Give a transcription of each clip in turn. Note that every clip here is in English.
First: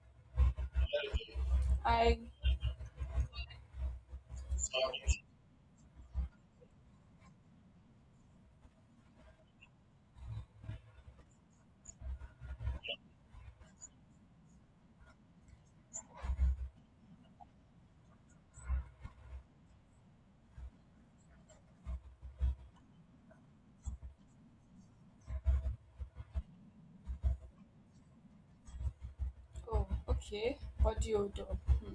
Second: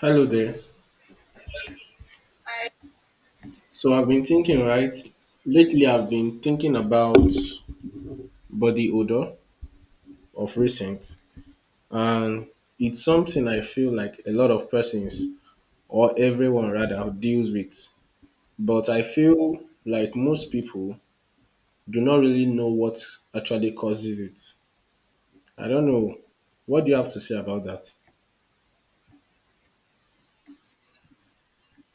Hello there. I So I've been thinking, right? Lately, I've been thinking about body odor of recent, and it's something I feel like a lot of persons, or everyone rather, deals with. But I feel like most people do not really know what actually causes it. I don't know. What do you have to say about that? Oh, okay. Body odor. Hmm.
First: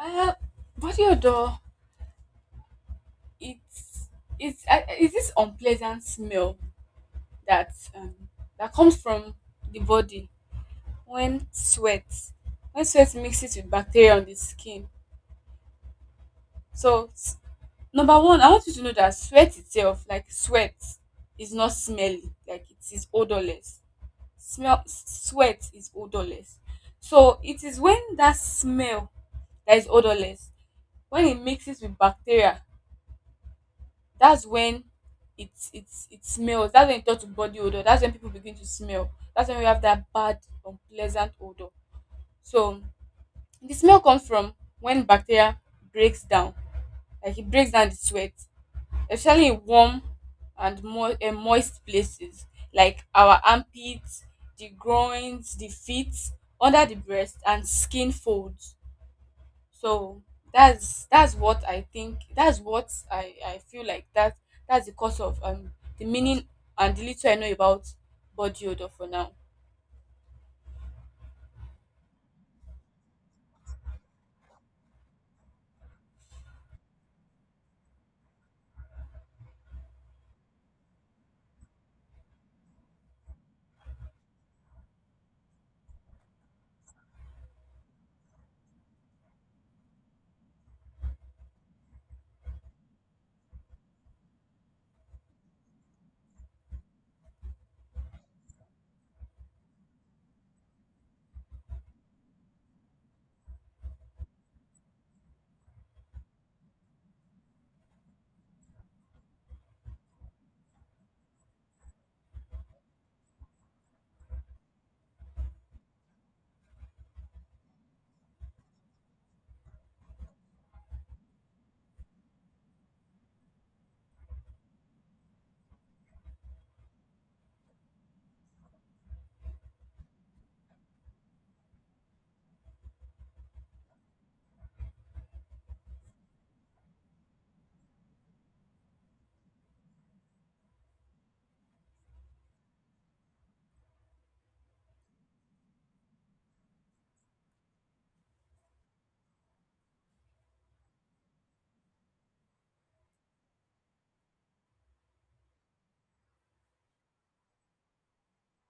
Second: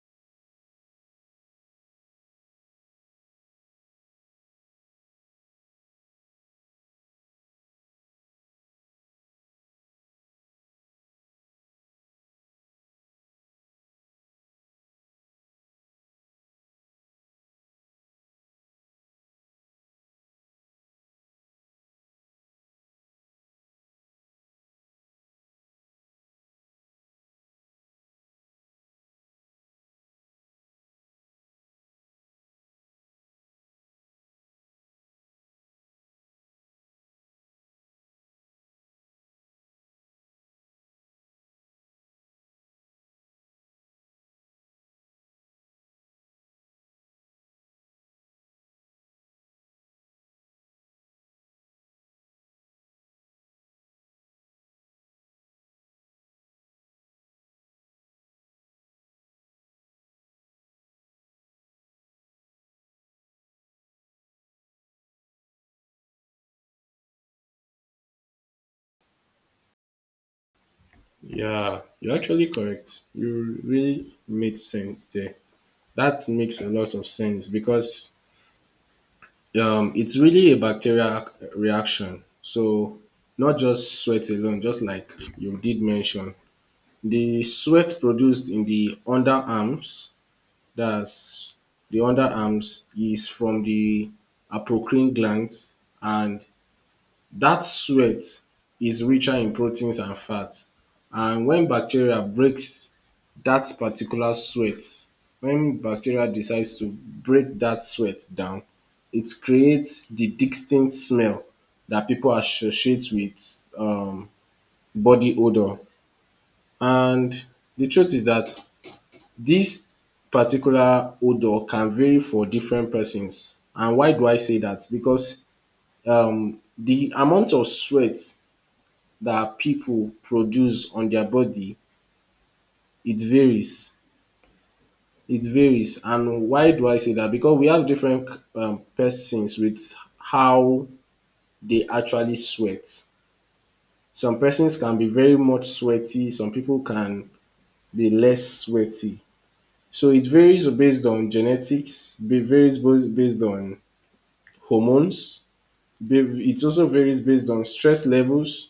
Uh, body odor. It's it's is this unpleasant smell that um, that comes from the body when sweat when sweat mixes with bacteria on the skin. So number one, I want you to know that sweat itself, like sweat, is not smelly. Like it is odorless. Smell sweat is odorless. So it is when that smell that is odorless, when it mixes with bacteria, that's when it it it smells. That's when it turn to body odor, that's when people begin to smell, that's when we have that bad unpleasant odor. So the smell comes from when bacteria breaks down, like it breaks down the sweat, especially in warm and moist places like our armpits, the groins, the feet, under the breast and skin folds. So that's what I think, that's what I feel like, that's the cause of the meaning, and the little I know about body odor for now. Yeah, you're actually correct. You really made sense there. That makes a lot of sense because it's really a bacterial reaction. So not just sweat alone, just like you did mention, the sweat produced in the underarms, that's the underarms, is from the apocrine glands and that sweat is richer in proteins and fats. And when bacteria breaks that particular sweat, when bacteria decides to break that sweat down, it creates the distinct smell that people associate with body odor. And the truth is that this particular odor can vary for different persons. And why do I say that? Because the amount of sweat that people produce on their body, it varies. It varies. And why do I say that? Because we have different persons with how they actually sweat. Some persons can be very much sweaty, some people can be less sweaty. So it varies based on genetics, it varies both based on hormones, it also varies based on stress levels,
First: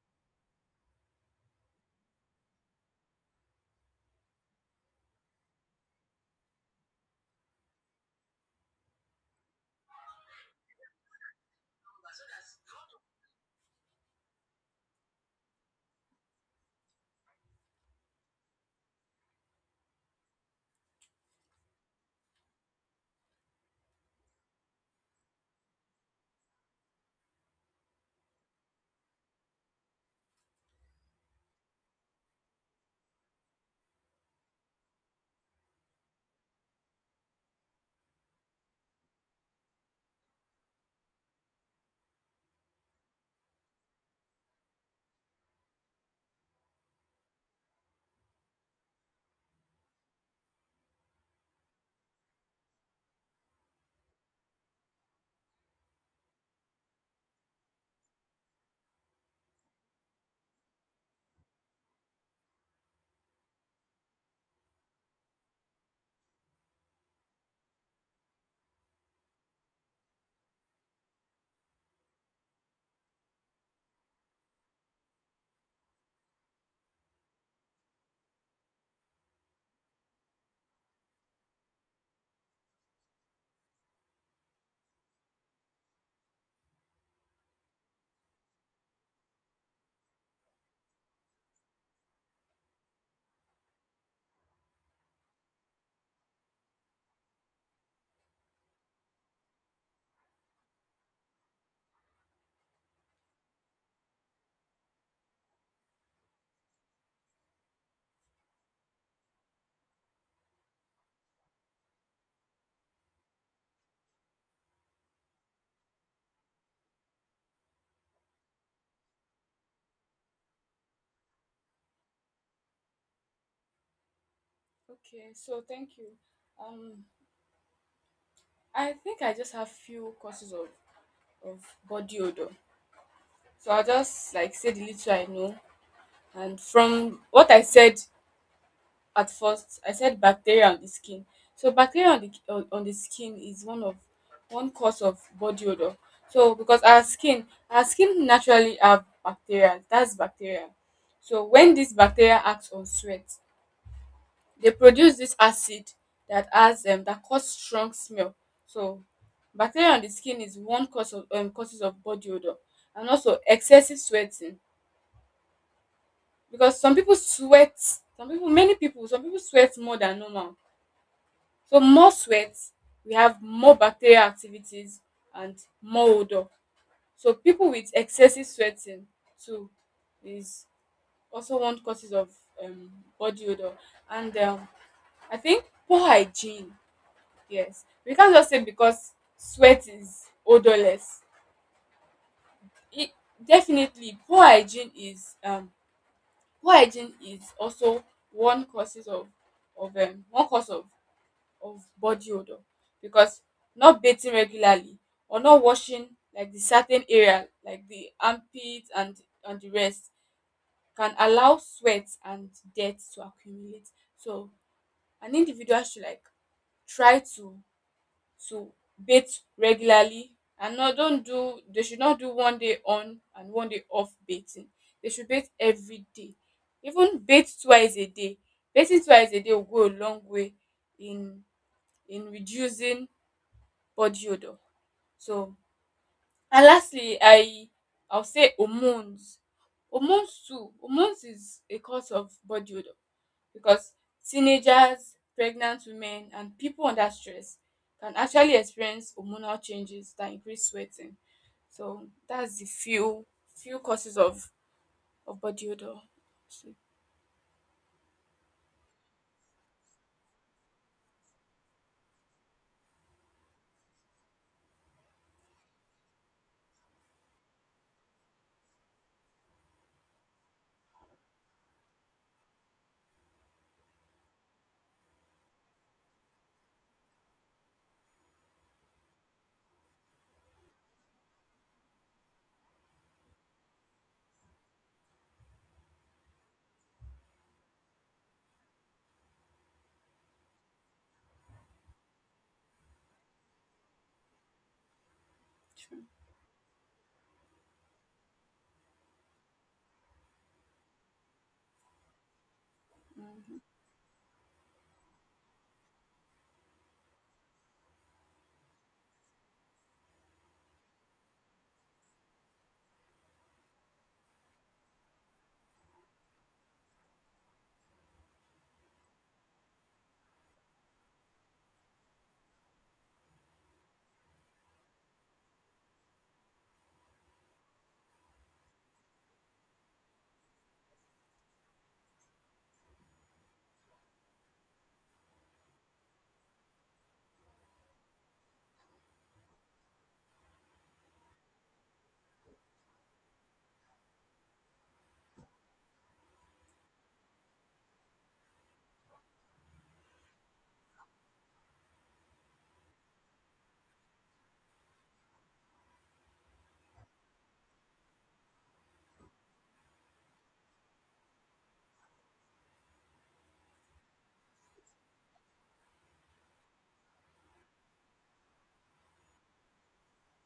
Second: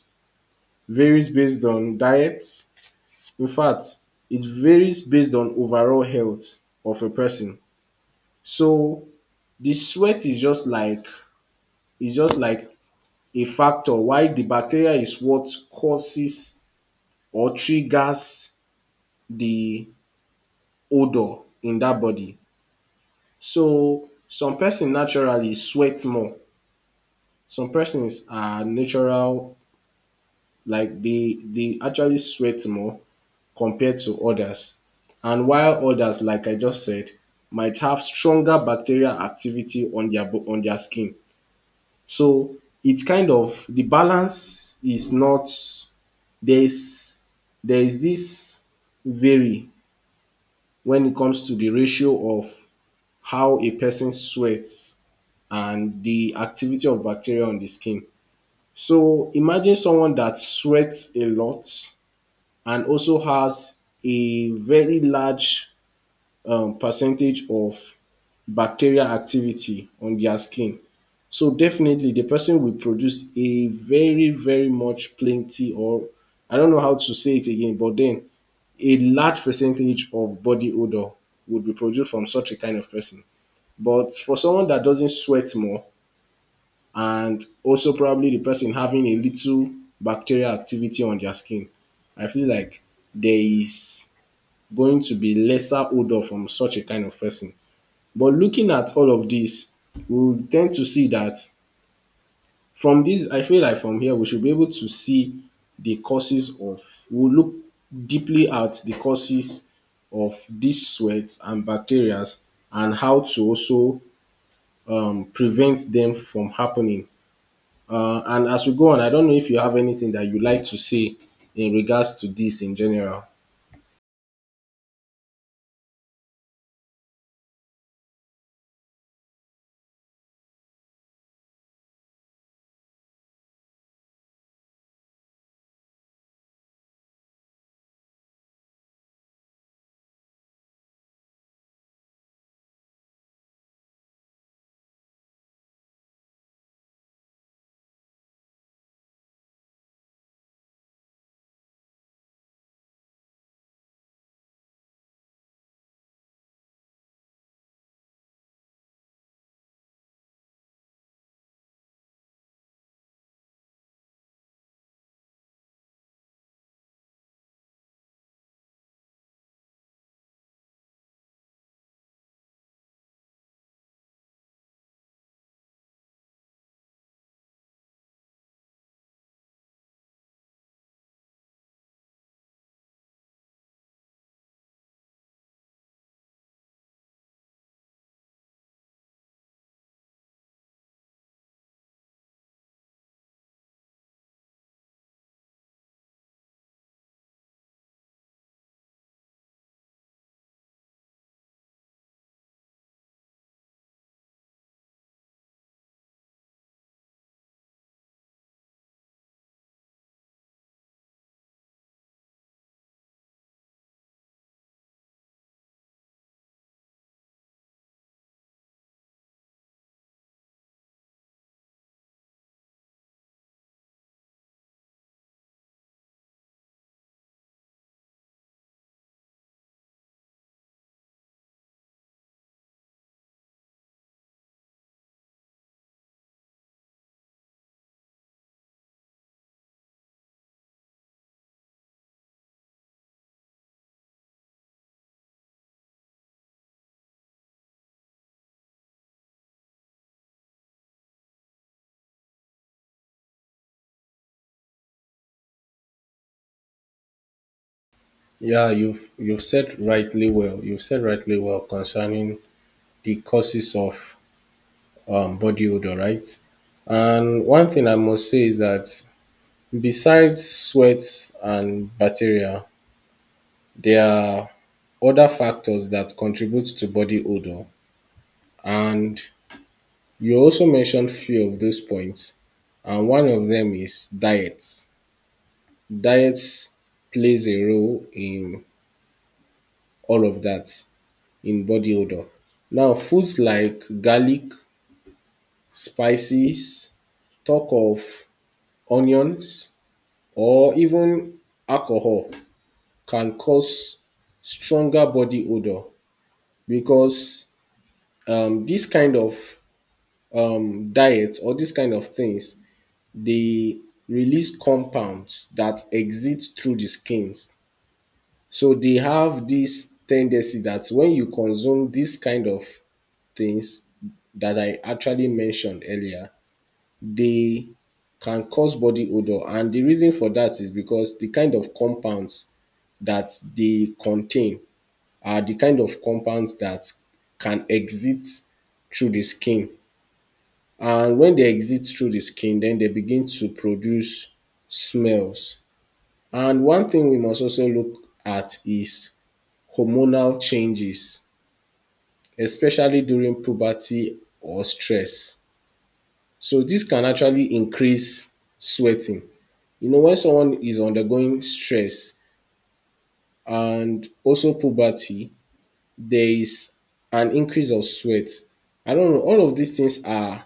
varies based on diets, in fact, it varies based on overall health of a person. So the sweat is just like is just like a factor, while the bacteria is what causes or triggers the odour in that body. So some person naturally sweat more, some persons are natural, like they actually sweat more compared to others. And while others, like I just said, might have stronger bacterial activity on their on their skin. So it's kind of, the balance is not, there is there is this vary when it comes to the ratio of how a person sweats and the activity of bacteria on the skin. So imagine someone that sweats a lot and also has a very large percentage of bacterial activity on their skin. So definitely the person will produce a very, very much plenty, or I don't know how to say it again, but then a large percentage of body odor would be produced from such a kind of person. But for someone that doesn't sweat more, and also probably the person having a little bacterial activity on their skin, I feel like there is going to be lesser odor from such a kind of person. But looking at all of this, we will tend to see that from this, I feel like from here we should be able to see the causes of, we'll look deeply at the causes of this sweat and bacteria, and how to also prevent them from happening. And as we go on, I don't know if you have anything that you like to say in regards to this in general. Okay, so thank you. Um, I think I just have few causes of body odor. So I'll just like say the little I know. And from what I said at first, I said bacteria on the skin. So bacteria on the skin is one cause of body odor. So because our skin naturally have bacteria, that's bacteria. So when this bacteria acts on sweat, they produce this acid that has that cause strong smell. So bacteria on the skin is one cause of causes of body odor. And also excessive sweating, because some people sweat, some people, many people, some people sweat more than normal. So more sweat, we have more bacterial activities and more odor. So people with excessive sweating too is also one causes of um, body odor. And I think poor hygiene. Yes, we can't just say because sweat is odorless. It definitely poor hygiene is also one causes of one cause of body odour, because not bathing regularly or not washing, like the certain area like the armpit and the rest, can allow sweat and dirt to accumulate. So an individual should like try to bathe regularly, and not don't do, they should not do one day on and one day off bathing. They should bathe every day, even bathe twice a day. Bathing twice a day will go a long way in in reducing body odour. So and lastly, I'll say hormones. Hormones too hormones is a cause of body odour, because teenagers, pregnant women and people under stress can actually experience hormonal changes that increase sweating. So that's the few causes of body odour. Yeah, you've said rightly well. You've said rightly well concerning the causes of body odor, right? And one thing I must say is that besides sweat and bacteria, there are other factors that contribute to body odor. And you also mentioned few of those points, and one of them is diets. Diets plays a role in all of that, in body odour. Now, foods like garlic, spices, talk of onions, or even alcohol can cause stronger body odour because dis kind of diet, or this kind of things, they release compounds that exit through the skins. So they have this tendency that when you consume this kind of things that I actually mentioned earlier, they can cause body odor. And the reason for that is because the kind of compounds that they contain are the kind of compounds that can exit through the skin. And when they exit through the skin, then they begin to produce smells. And one thing we must also look at is hormonal changes, especially during puberty or stress. So this can actually increase sweating. You know, when someone is undergoing stress and also puberty, there is an increase of sweat. I don't know, all of these things are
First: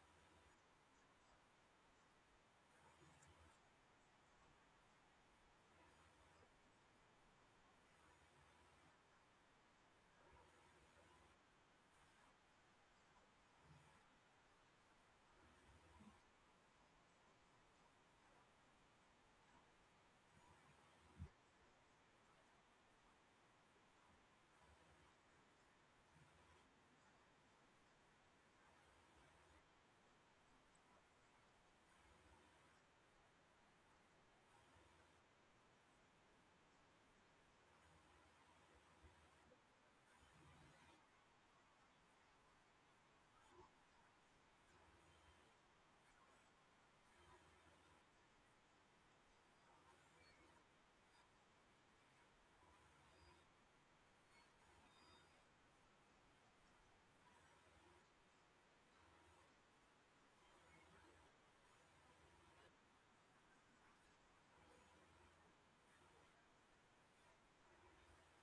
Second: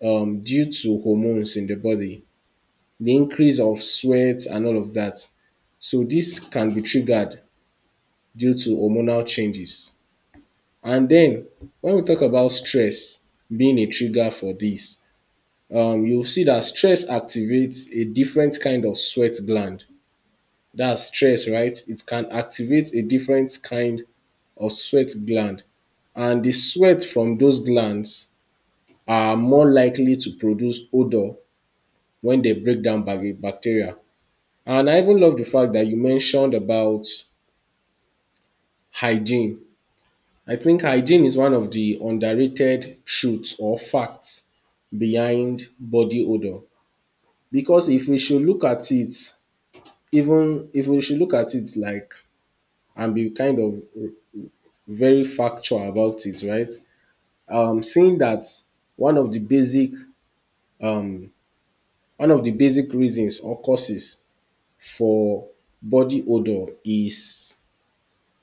due to hormones in the body, the increase of sweat and all of that. So this can be triggered due to hormonal changes. And then when we talk about stress being a trigger for this, you'll see that stress activates a different kind of sweat gland. That's stress, right? It can activate a different kind of sweat gland. And the sweat from those glands are more likely to produce odor when they break down bacteria. And I even love the fact that you mentioned about hygiene. I think hygiene is one of the underrated truth or fact behind body odour, because if we should look at it, even if we should look at it like and be kind of very factual about it, right? Seeing that one of the basic um, one of the basic reasons or causes for body odour is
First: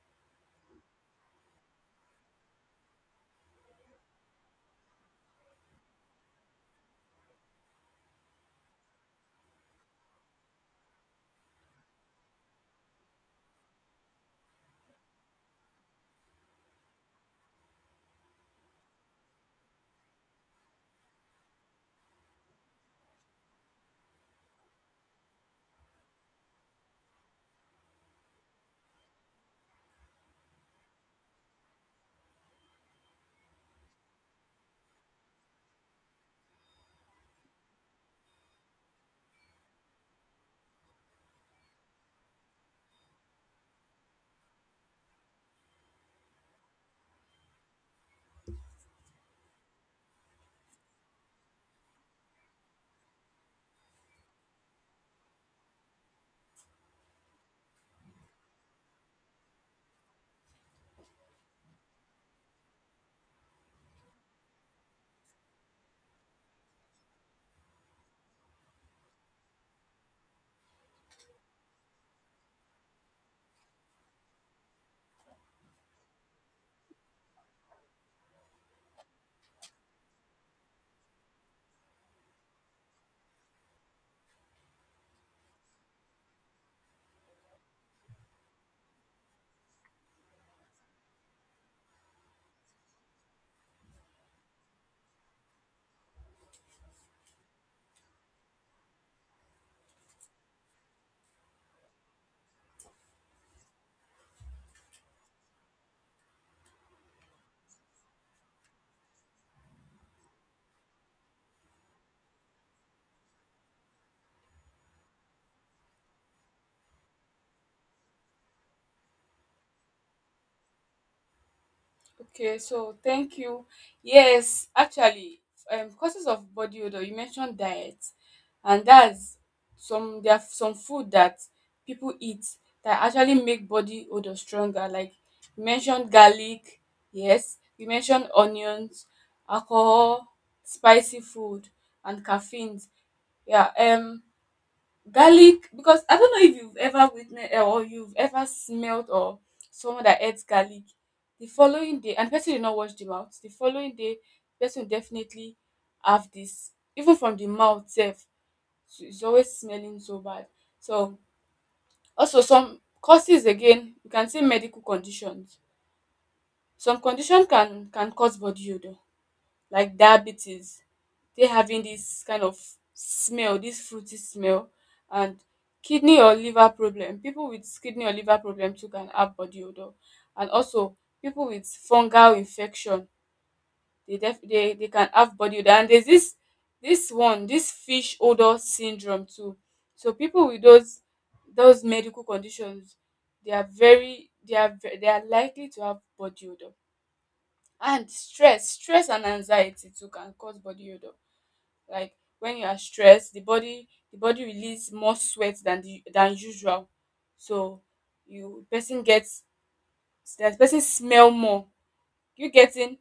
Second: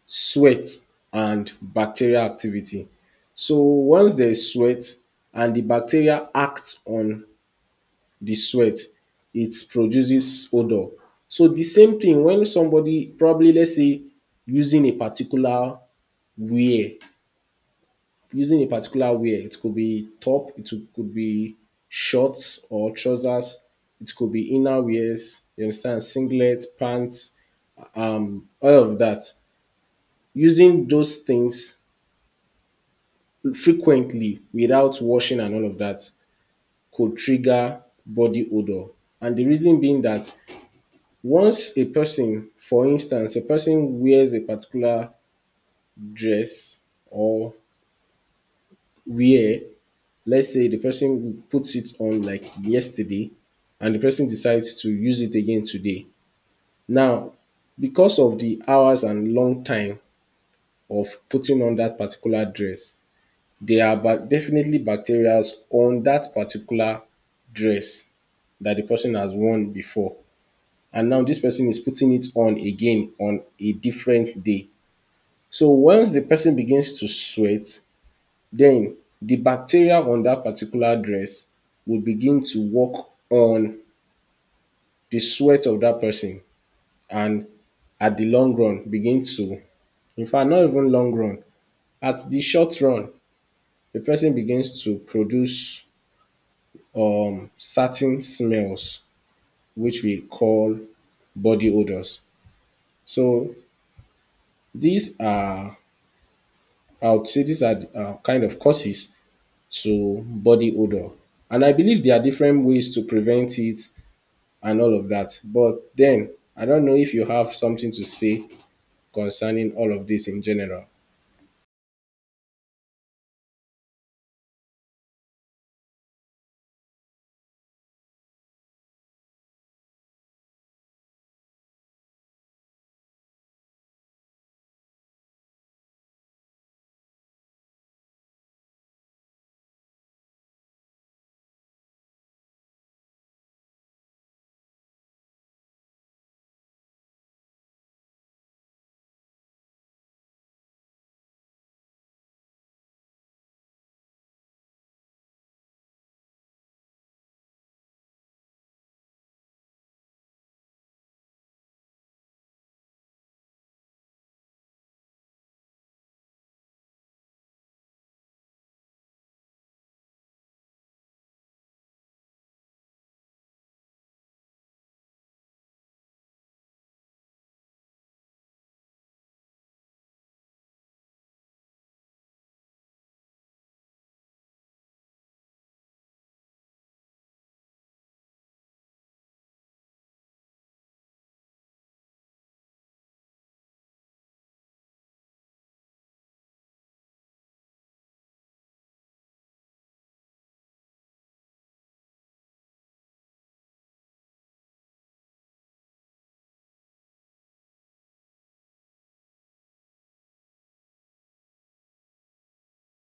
sweat and bacterial activity. So once there is sweat and the bacteria act on the sweat, it produces odor. So the same thing when somebody, probably let's say, using a particular wear, it could be top, it could be shorts or trousers, it could be inner wears, you understand, singlet, pants, all of that. Using those things frequently without washing and all of that could trigger body odor. And the reason being that once a person, for instance, a person wears a particular dress or wear, let's say the person puts it on like yesterday and the person decides to use it again today. Now, because of the hours and long time of putting on that particular dress, they are definitely bacteria on that particular dress that the person has worn before. And now this person is putting it on again on a different day. So once the person begins to sweat, then the bacteria on that particular dress will begin to work on the sweat of that person, and at the long run begin to, in fact not even long run, at the short run, the person begins to produce certain smells, which we call body odors. So these are, I would say, these are kind of causes to body odor. And I believe there are different ways to prevent it and all of that. But then, I don't know if you have something to say concerning all of this in general. Okay, so thank you. Yes, actually, causes of body odor. You mentioned diet, and that's, some there are some food that people eat that actually make body odor stronger. Like you mentioned garlic. Yes, you mentioned onions, alcohol, spicy food, and caffeine. Yeah. Garlic, because I don't know if you've ever witnessed or you've ever smelled, or someone that eats garlic the following day, and the person did not wash the mouth the following day, the person will definitely have this even from the mouth itself. So it's always smelling so bad. So also some causes again, you can say medical conditions. Some condition can cause body odour, like diabetes, they having this kind of smell, this fruity smell, and kidney or liver problem. People with kidney or liver problem too can have body odor, and also people with fungal infection, they def they can have body odor. And there's this one, this fish odor syndrome too. So people with those medical conditions, they are very they are ve- they are likely to have body odor. And stress, stress and anxiety too can cause body odour. Like when you are stressed, the body release more sweat than the than usual. So you person gets, that person smell more. You getting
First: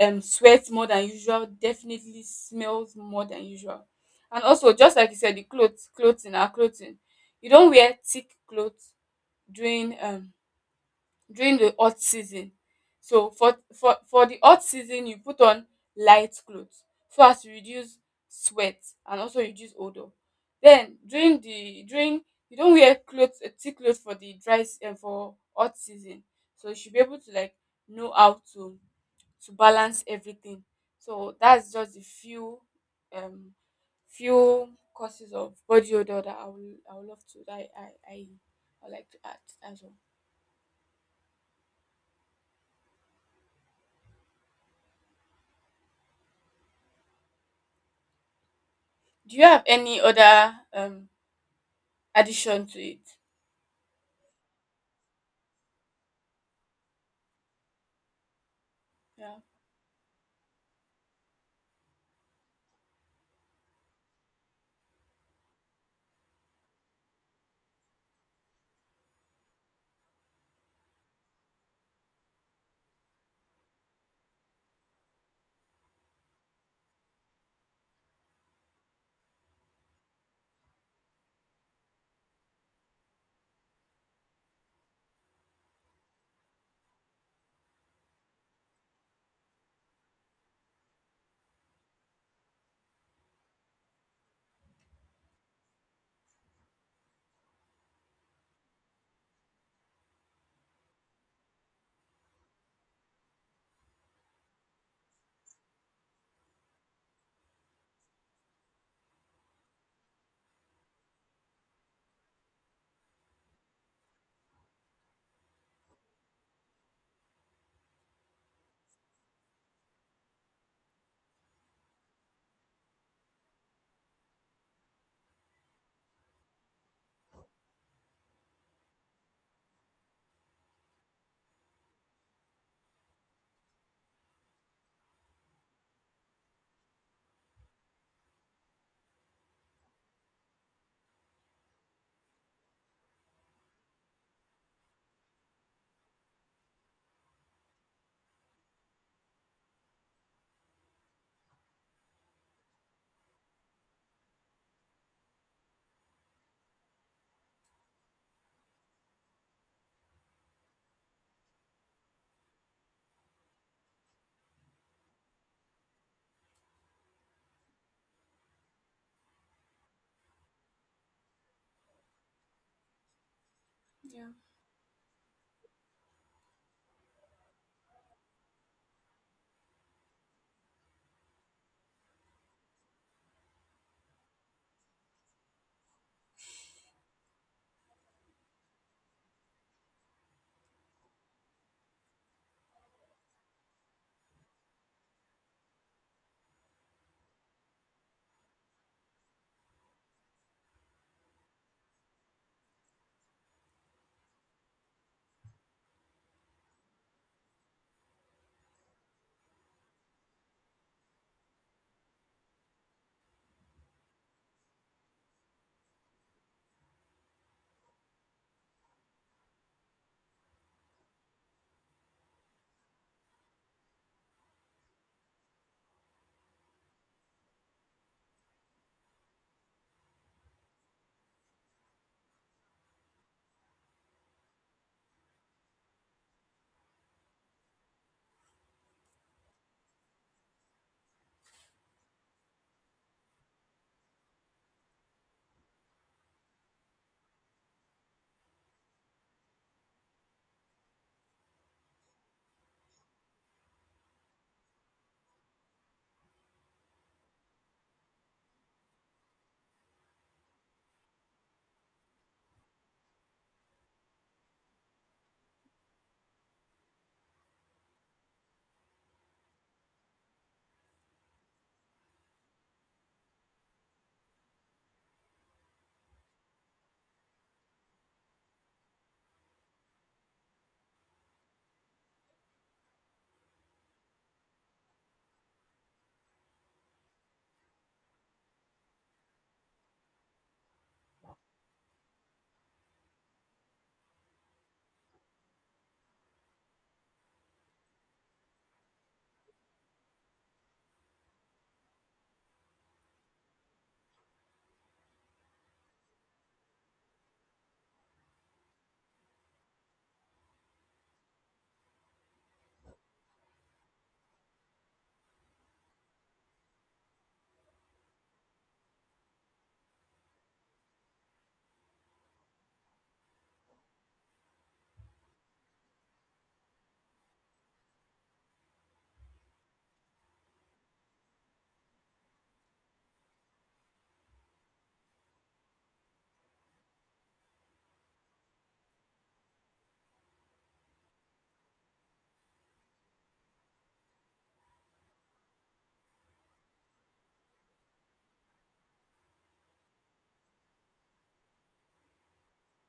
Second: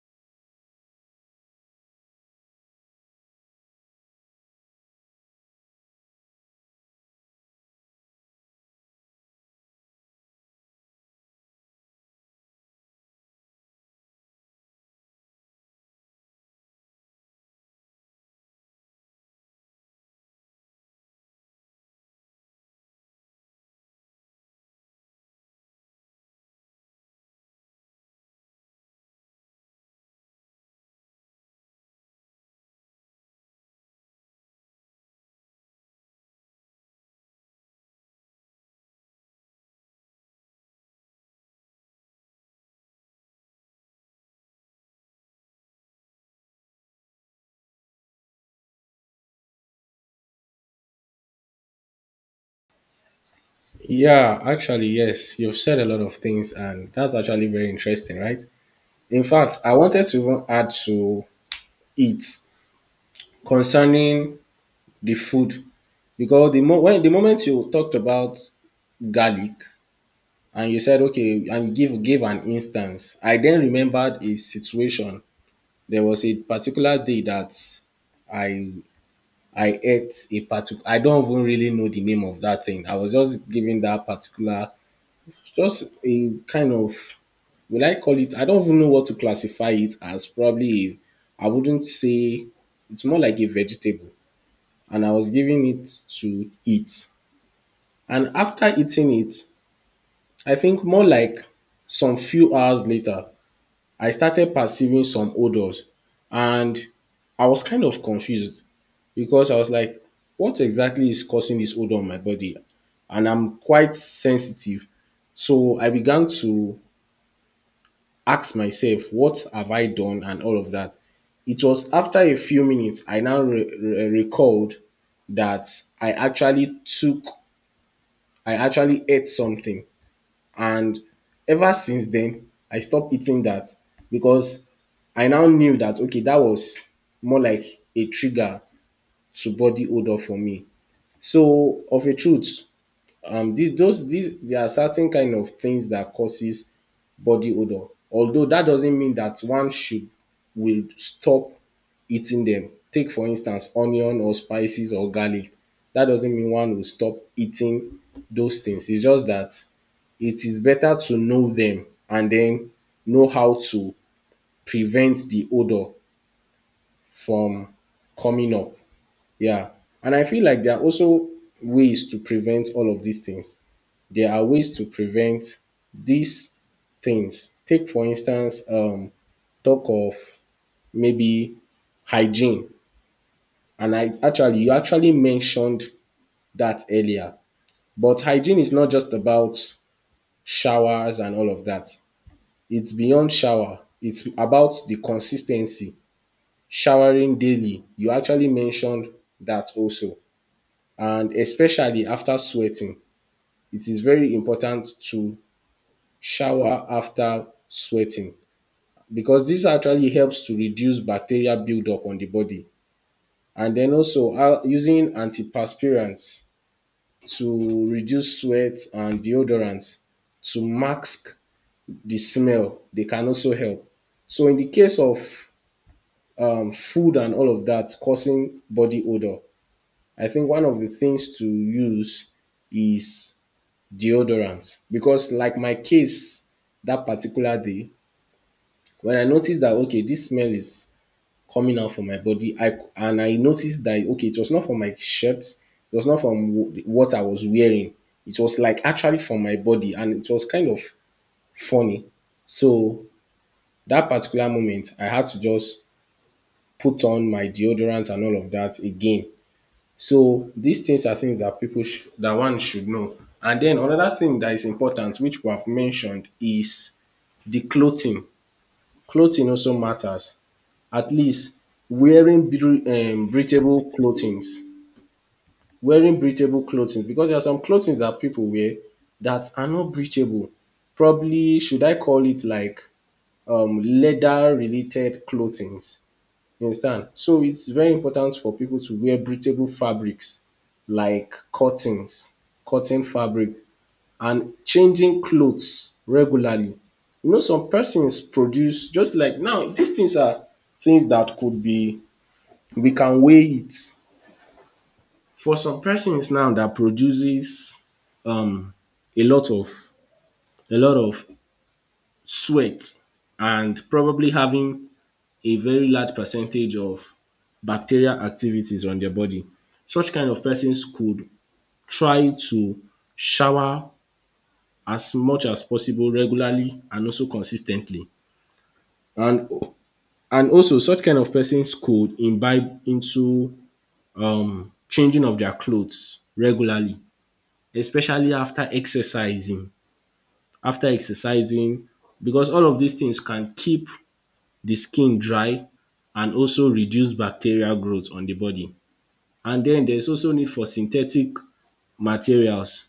sweat more than usual definitely smells more than usual. And also just like you said, the clothes, clothing, our clothing. You don't wear thick clothes during um during the hot season. So for the hot season you put on light clothes so as to reduce sweat and also reduce odour. Then during, you don't wear cloth thick clothes for the dry and for hot season. So you should be able to like know how to balance everything. So that's just the um few causes of body odour that I would love to, that I would like to add. That's all. Do you have any other addition to it? Yeah, actually, yes, you've said a lot of things, and that's actually very interesting, right? In Yeah. fact, I wanted to even add to it concerning the food, because when the moment you talked about garlic and you said okay and give an instance, I then remembered a situation. There was a particular day that i I ate a particular, I don't even really know the name of that thing, I was just giving that particular, just a kind of, will I call it, I don't even know what to classify it as, probably I wouldn't say, it's more like a vegetable, and I was giving it to eat. And after eating it, I think more like some few hours later, I started perceiving some odors. And I was kind of confused because I was like, what exactly is causing this odor on my body? And I'm quite sensitive. So I began to ask myself, what have I done? And all of that. It was after a few minutes, I now recalled that I actually took, I actually ate something. And ever since then, I stopped eating that because I now knew that okay, that was more like a trigger to body odor for me. So, of a truth, these those these there are certain kind of things that causes body odor, although that doesn't mean that one should will stop eating them. Take for instance onion or spices or garlic, that doesn't mean one will stop eating those things. It's just that it is better to know them and then know how to prevent the odor from coming up. Yeah. And I feel like there are also ways to prevent all of these things, Yeah. there are ways to prevent these things. Take for instance, talk of maybe hygiene, and I actually you actually mentioned that earlier. But hygiene is not just about showers and all of that. It's beyond shower. It's about the consistency. Showering daily. You actually mentioned that also, and especially after sweating, it is very important to shower after sweating because this actually helps to reduce bacteria buildup on the body. And then also using antiperspirants to reduce sweat and deodorants to mask the smell, they can also help. So in the case of food and all of that causing body odor, I think one of the things to use is deodorant because like my case, that particular day when I noticed that, okay, this smell is coming out from my body. I and I noticed that, okay, it was not from my shirt, it was not from what I was wearing. It was like actually from my body, and it was kind of funny. So that particular moment, I had to just put on my deodorant and all of that again. So these things are things that that one should know. And then another thing that is important, which we have mentioned, is the clothing. Clothing also matters. At least breathable clothings wearing breathable clothing, because there are some clothing that people wear that are not breathable. Probably should I call it like leather related clothing? You understand? So it's very important for people to wear breathable fabrics like curtains, cotton fabric, and changing clothes regularly. You know, some persons produce just like now, these things are things that could be we can weigh it. For some persons now that produces um, a lot of a lot of sweat and probably having a very large percentage of bacterial activities on their body. Such kind of persons could try to shower as much as possible regularly and also consistently. And and also such kind of persons could imbibe into changing of their clothes regularly, especially after exercising because all of these things can keep the skin dry and also reduce bacterial growth on the body. And then there's also need for synthetic materials.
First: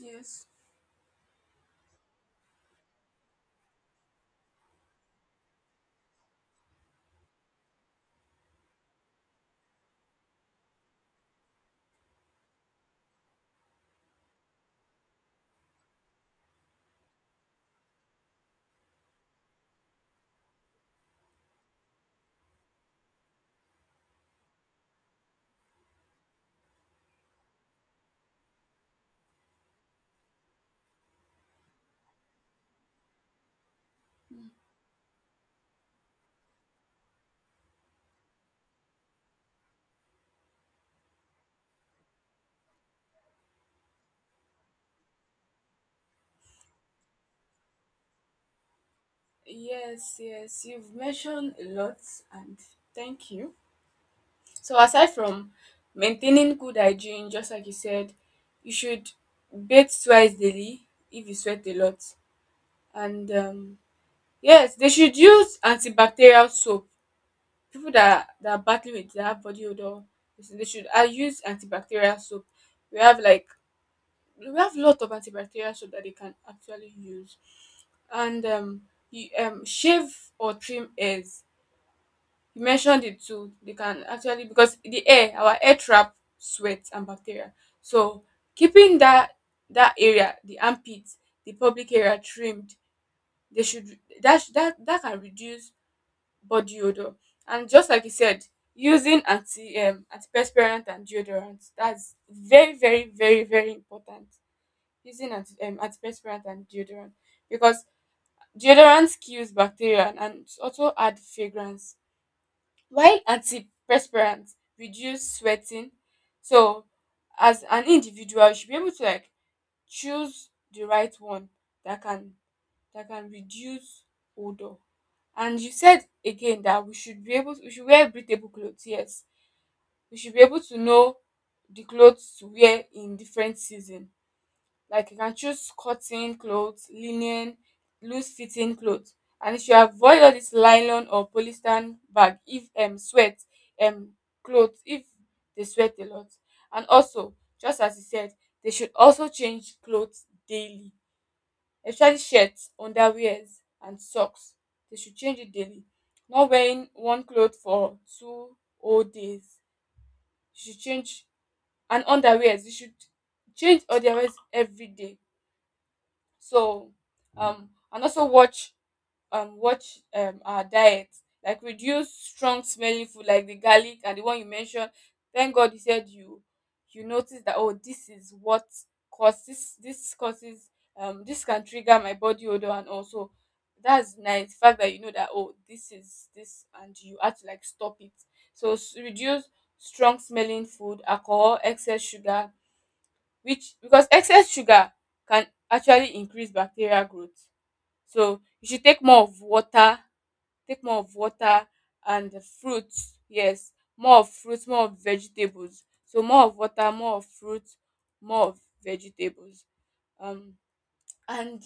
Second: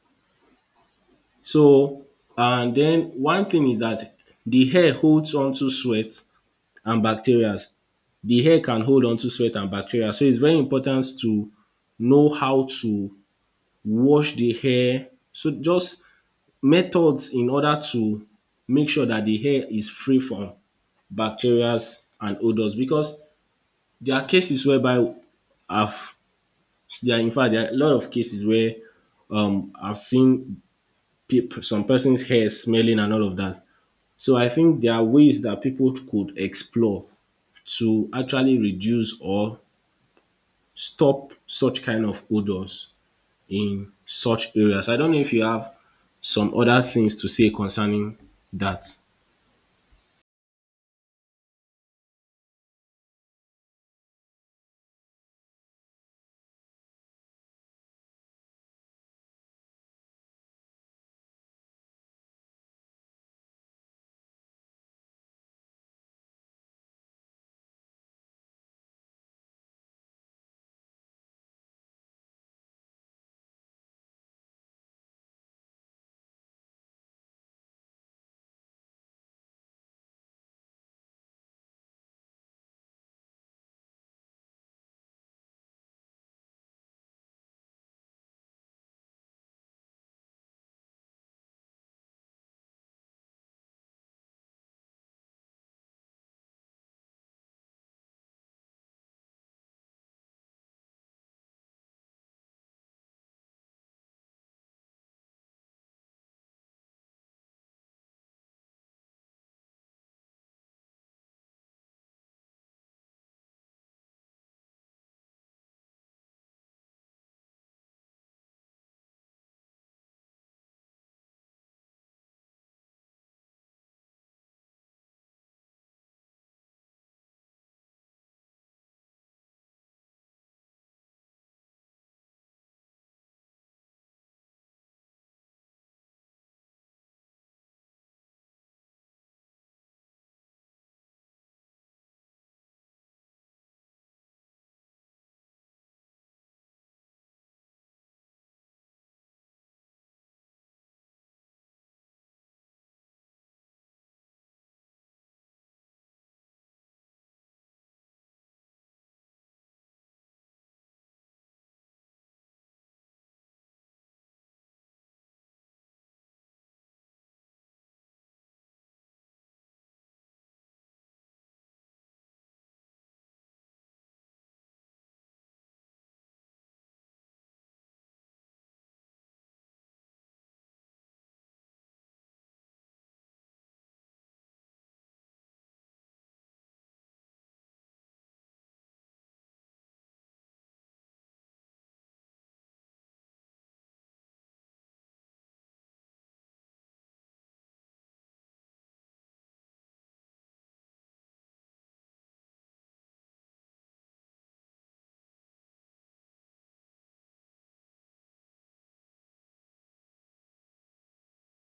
Yes. So and then one thing is that the hair holds onto sweat and bacteria. The hair can hold onto sweat and bacteria. So it's very important to know how to wash the hair. So just methods in order to make sure that the hair is free from bacteria and odours, because there are cases whereby I've there are in fact there are a lot of cases where I've seen peop some person's hair smelling and all of that. So I think there are ways that people could explore to actually reduce or stop such kind of odours in such areas. I don't know if you have some other things to say concerning that. Yes, yes. You've mentioned a lot, and thank you. So aside from maintaining good hygiene, just like you said, you should bathe twice daily if you sweat a lot. And yes, they should use antibacterial soap. People that are battling with their body odor, they should use antibacterial soap. We have like we have a lot of antibacterial soap that they can actually use. And you, shave or trim hairs. You mentioned it too. They can actually, because the air, our air trap sweat and bacteria. So keeping that area, the armpit, the public area trimmed, they should, that sh- that that can reduce body odor. And just like you said, using antiperspirant and deodorant. That's very very very very important. Using antiperspirant and deodorant, because deodorant kills bacteria and also add fragrance, while antiperspirant reduce sweating. So as an individual you should be able to like choose the right one that can reduce odor. And you said again that we should be able to, we should wear breathable clothes. Yes, we should be able to know the clothes to wear in different season. Like you can choose cotton clothes, linen, loose fitting clothes. And if you should avoid all this nylon or polyester, bag if sweat um clothes if they sweat a lot. And also, just as you said, they should also change clothes daily, especially shirts, underwears, and socks. They should change it daily. Not wearing one cloth for two whole days. You should change. And underwears, you should change underwears every day. So and also watch watch our diet, like reduce strong smelling food like the garlic and the one you mentioned. Thank God you said, you noticed that, oh this is what causes this can trigger my body odor. And also that's nice, the fact that you know that oh this is this, and you have to like stop it. So reduce strong smelling food, alcohol, excess sugar, which, because excess sugar can actually increase bacterial growth. So you should take more of water, take more of water, and the fruits. Yes, more of fruits, more of vegetables. So more of water, more of fruits, more of vegetables. um and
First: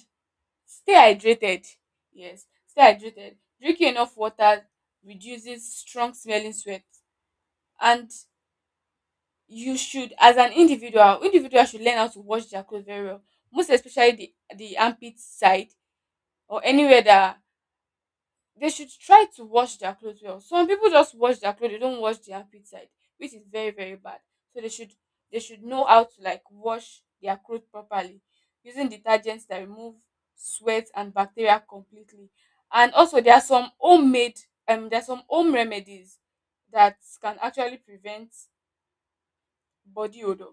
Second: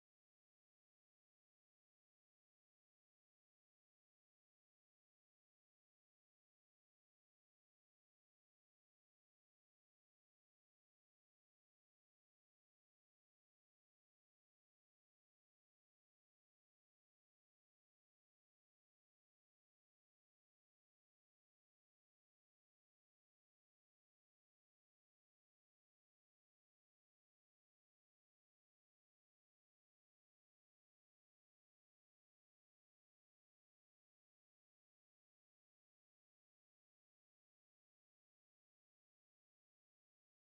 stay hydrated. Yes, stay hydrated. Drinking enough water reduces strong smelling sweat. And you should, as an individual, individual should learn how to wash their clothes very well, most especially the armpit side or anywhere that, they should try to wash their clothes well. Some people just wash their clothes, they don't wash the armpit side, which is very very bad. So they should, they should know how to like wash their clothes properly, using detergents that remove sweat and bacteria completely. And also there are some homemade, there are some home remedies that can actually prevent body odor.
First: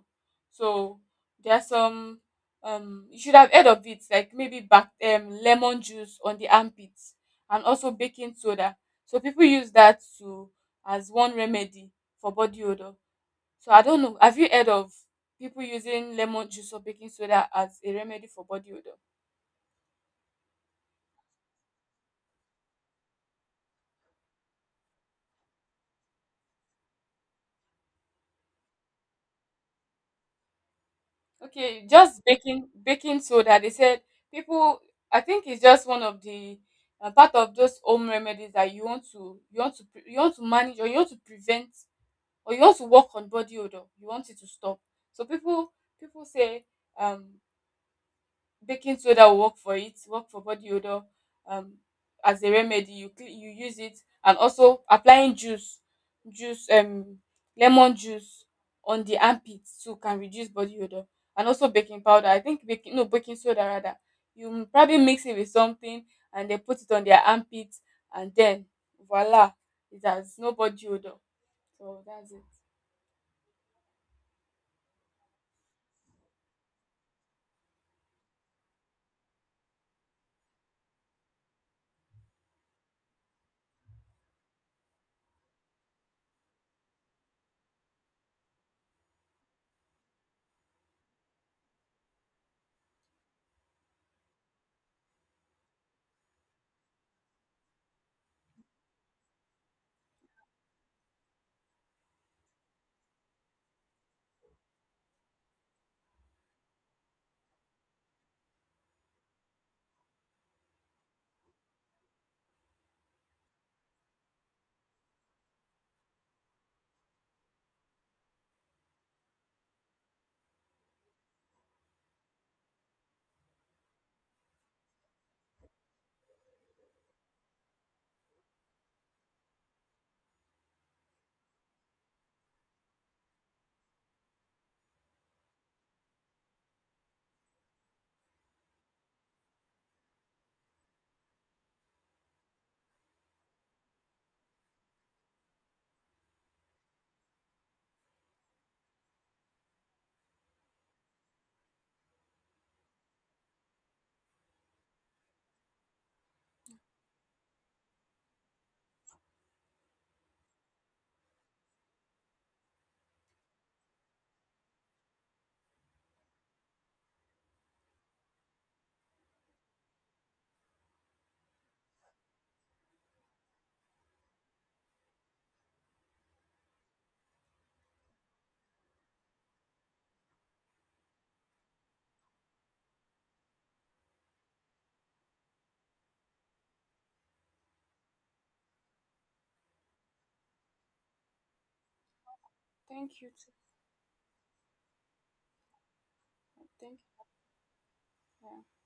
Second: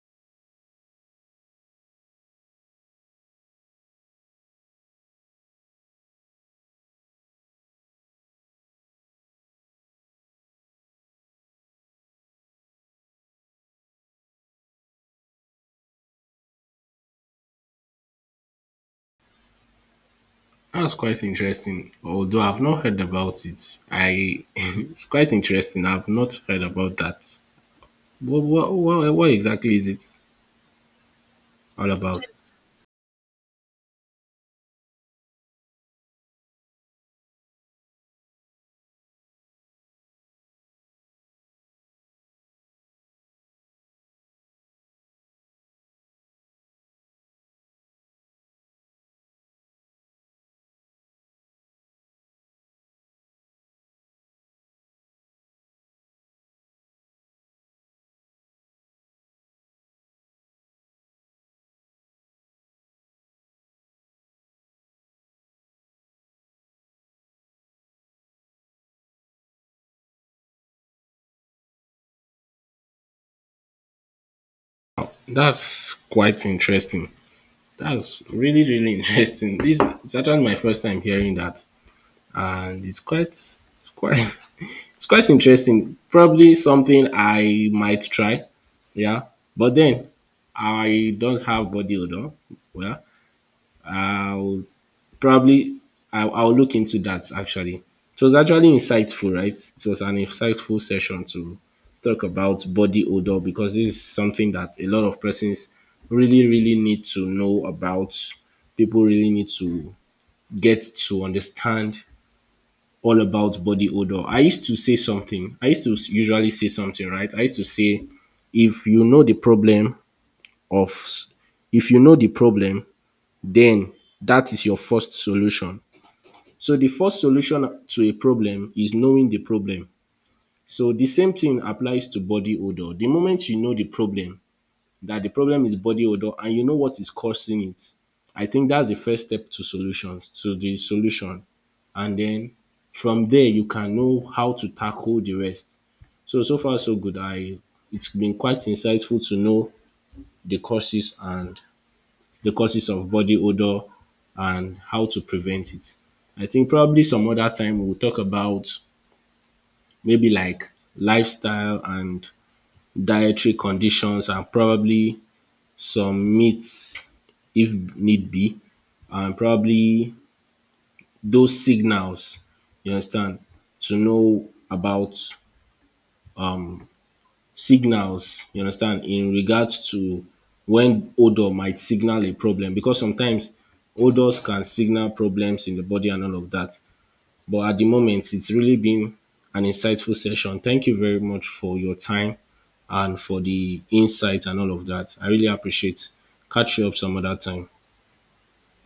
So there are some you should have heard of it, like maybe back lemon juice on the armpits, and also baking soda. So people use that to, as one remedy for body odor. So I don't know, have you heard of people using lemon juice or baking soda as a remedy for body odor? That's quite interesting, although I've not heard about it. I it's quite interesting. I've not heard about that. What exactly is it Okay, all just about? Baking soda. They said people. I think it's just one of the part of those home remedies that you want to, you want to manage, or you want to prevent, or you want to work on body odor. You want it to stop. So people say um baking soda will work for it, work for body odor. um as a remedy, you you use it. And also applying juice, juice um lemon juice on the armpits too can reduce body odor. And also baking powder, I think baking, no, baking soda rather, you probably mix it with something, and they put it on their armpits, and then voila, it has no body odor. So that's it. That's quite interesting. That's really, really interesting. This it's actually my first time hearing that, and it's quite it's quite interesting. Probably something I might try. Yeah, but then I don't have body odor. Well, I'll probably I'll look into that actually. It was actually insightful, right? It was an insightful session to talk about body odor because this is something that a lot of persons really, really need to know about. People really need to get to understand all about body odor. I used to say something, I used to usually say something, right? I used to say, if you know the problem of, if you know the problem, then that is your first solution. So the first solution to a problem is knowing the problem. So the same thing applies to body odor. The moment you know the problem, that the problem is body odor and you know what is causing it, I think that's the first step to solutions, to the solution. And then from there you can know how to tackle the rest. So so far so good. I it's been quite insightful to know the causes and the causes of body odor and how to prevent it. I think probably some other time we'll talk about maybe like lifestyle and dietary conditions and probably some myths, if need be, and probably those signals, you understand, to know about signals, you understand, in regards to when odor might signal a problem, because sometimes odors can signal problems in the body and all of that. But at the moment, it's really been an insightful session. Thank you very much for your time and Thank you for too. the insight and all of that. I really appreciate. Catch you up Thank some other time. you.